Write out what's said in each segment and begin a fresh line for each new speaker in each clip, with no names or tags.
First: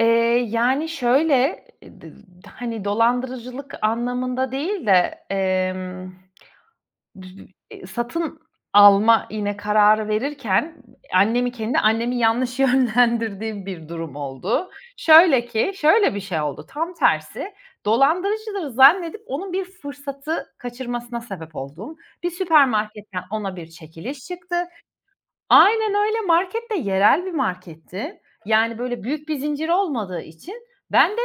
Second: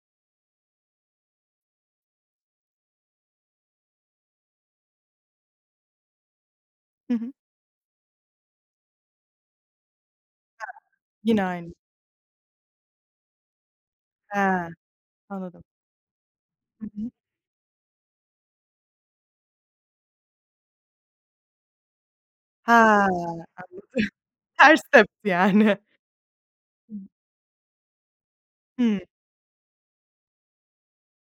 Eee, yani şöyle, d d hani, dolandırıcılık anlamında değil de, emm,
Hı
dü
hı.
iii, satın alma, yine kararı verirken
[unintelligible] Yine
annemi,
aynı.
kendi annemi, yanlış yönlendirdiğim bir durum
He,
oldu. Şöyle
anladım.
ki şöyle bir şey oldu:
Hı
Tam
hı.
tersi, dolandırıcılığı zannedip onun bir fırsatı kaçırmasına sebep olduğum, bir
He
süpermarketten ona bir
anladım.
çekiliş çıktı
Ters tepti yani.
Aynen öyle. Market de
Hımm.
yerel bir marketti, yani
Hımm.
böyle büyük bir zincir olmadığı için ben de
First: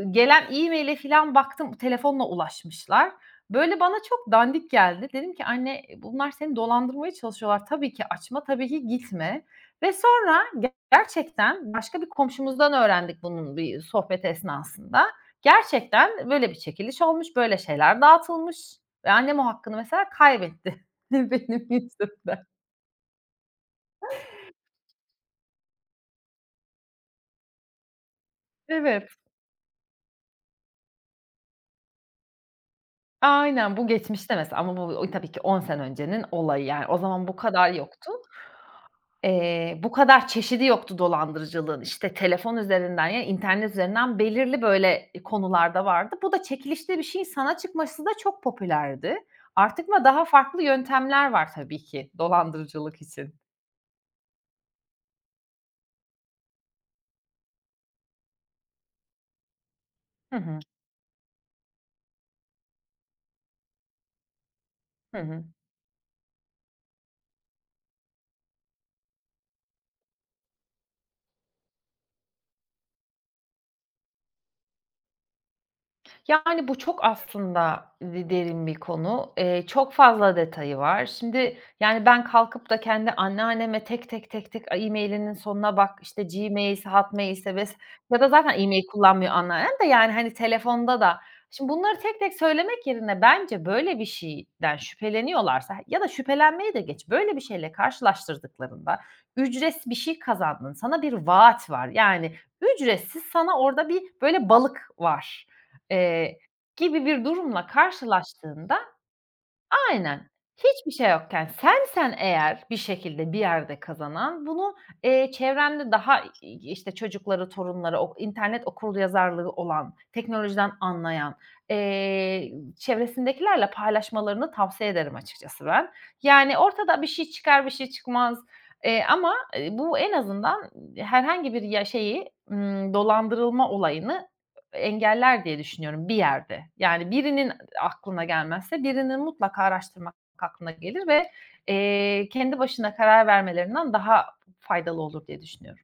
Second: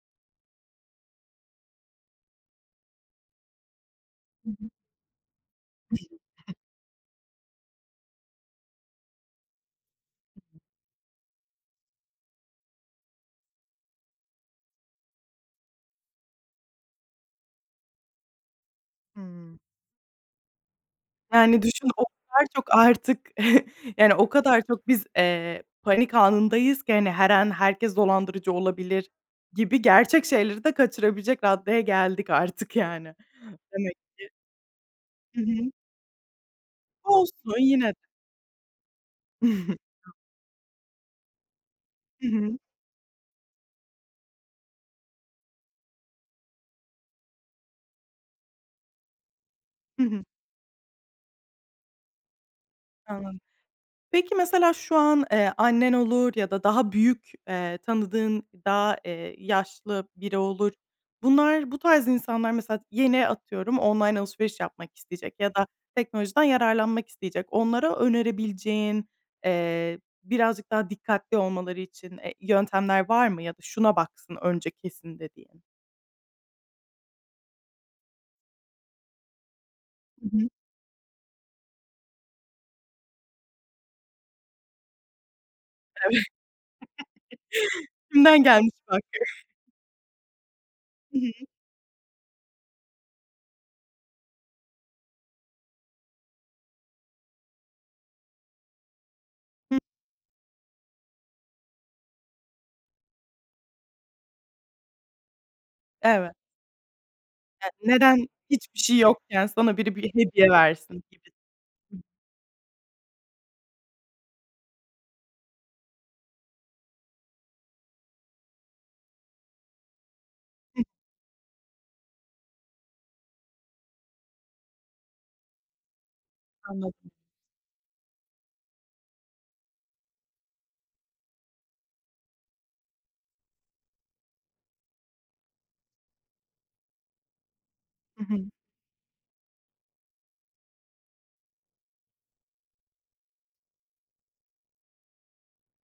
ı gelen e-mail'e filan baktım, telefonla ulaşmışlar. Böyle bana çok
Hı
dandik
hı.
geldi. Dedim ki "Anne, bunlar seni
[unintelligible]
dolandırmaya çalışıyorlar. Tabii ki açma, tabii ki gitme." ve sonra gerçekten başka bir komşumuzdan öğrendik bunun bir sohbet esnasında. Gerçekten böyle bir çekiliş olmuş, böyle şeyler dağıtılmış ve annem o
Hımm.
hakkını, mesela, kaybetti
Yani
benim
düşün, o
yüzümden.
kadar çok artık, yani o kadar çok biz, eee, panik anındayız ki hani, her an "Herkes dolandırıcı olabilir,"
Evet.
gibi gerçek şeyleri de kaçırabilecek raddeye geldik artık, yani
Aynen, bu
demek ki.
geçmişte, mesela ama bu u tabii ki
Hı
10
hı.
sene öncenin olayı, yani. O zaman bu
Olsun.
kadar
Yine de.
yoktu. Eee, bu kadar çeşidi yoktu dolandırıcılığın. İşte,
Hı
telefon
hı.
üzerinden ya internet üzerinden belirli böyle konularda vardı. Bu da çekilişte bir şeyin sana çıkması da çok popülerdi. Artık
Hı
ama
hı.
daha farklı yöntemler var tabii ki dolandırıcılık için.
Anladım. Peki, mesela şu an, eee, annen olur ya da daha büyük, eee, tanıdığın, daha, eee, yaşlı
Hı
biri
hı.
olur, bunlar, bu tarz insanlar mesela, yeni, atıyorum, online alışveriş yapmak
Hı
isteyecek
hı.
ya da teknolojiden yararlanmak isteyecek. Onlara önerebileceğin, eee, birazcık daha dikkatli olmaları için, eee, yöntemler var mı? Ya da "Şuna baksın önce kesin," dediğin?
Yani bu çok aslında d derin bir konu. Eee, çok fazla
Hı hı.
detayı var. Şimdi yani ben kalkıp da kendi anneanneme tek tek, tek tek e-mail'inin sonuna bak,
Eve
işte, Gmail'se, Hotmail'se vs. ya da
Kimden
zaten
gelmiş.
e-mail kullanmıyor
[unintelligible]
anneannem de yani hani, telefonda da
I hı.
şimdi, bunları tek tek söylemek yerine bence böyle bir şeyden şüpheleniyorlarsa ya da şüphelenmeyi de geç, böyle bir şeyle karşılaştırdıklarında "Ücretsiz bir şey kazandın, sana bir vaat var," yani "Ücretsiz sana orada bir böyle balık var,"
Evet.
eee, gibi bir durumla
Ya, "Neden
karşılaştığında
hiçbir şey yokken sana biri bir
Aynen.
hediye
Hiçbir
versin?"
şey
gibi.
yokken
Hı.
sensen eğer bir şekilde bir yerde kazanan, bunu, eee, çevrende daha i işte, çocukları, torunları, okur internet okuryazarlığı olan, teknolojiden
Hı.
anlayan, eee, ı çevresindekilerle paylaşmalarını tavsiye ederim açıkçası ben. Yani ortada bir
Anladım.
şey çıkar, bir şey çıkmaz, eee, ama, eee, bu en azından ı herhangi bir ya şeyi, ımm, dolandırılma olayını ö engeller diye düşünüyorum, bir yerde. Yani birinin ı aklına
Hı hı.
gelmezse birinin mutlaka araştırmak aklına gelir ve, eee, kendi başına karar vermelerinden daha f faydalı olur diye düşünüyorum.